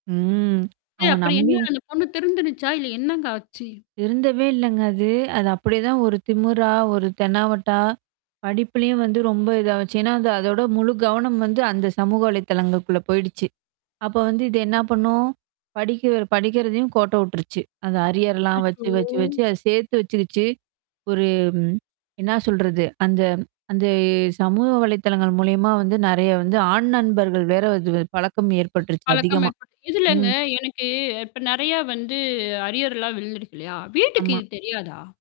ம். ச அவங்க அப்புடி நம்பி என்ன அந்த பொண்ணு திருந்திடுச்சா? இல்ல என்னங்க ஆச்சு? திருந்தவே இல்லங்க அது. அது அப்படியேதான் ஒரு திமுறா, ஒரு தெனாவட்டா. படிப்பிலயும் வந்து ரொம்ப இதாச்சு. ஏன்னா, அந்த அதோட முழு கவனம் வந்து அந்த சமூக வலைதளங்களுக்குள்ள போயிடுச்சு. அப்ப வந்து இது என்ன பண்ணும்? படிக்க படிக்கிறதையும் கோட்ட விட்டுருச்சு. அந்த அரியர்லாம் அச்சச்சோ! வச்சு, வச்சு, வச்சு அத சேர்த்து வச்சுக்கிச்சு. ஒரு என்ன சொல்றது? அந்த அந்த சமூக வலைதளங்கள் மூலியமா வந்து நெறைய வந்து ஆண் நண்பர்கள் வேற அது பழக்கம் ஏற்பட்டுருச்சு பழக்கம் அதிகமா. ஏற்பட்ட இதுலங்க ம். எனக்கு இப்ப நெறையா வந்து அரியர்ல்லாம் விழுந்துருக்கு இல்லையா? வீட்டுக்கு ஆமா. இது தெரியாதா?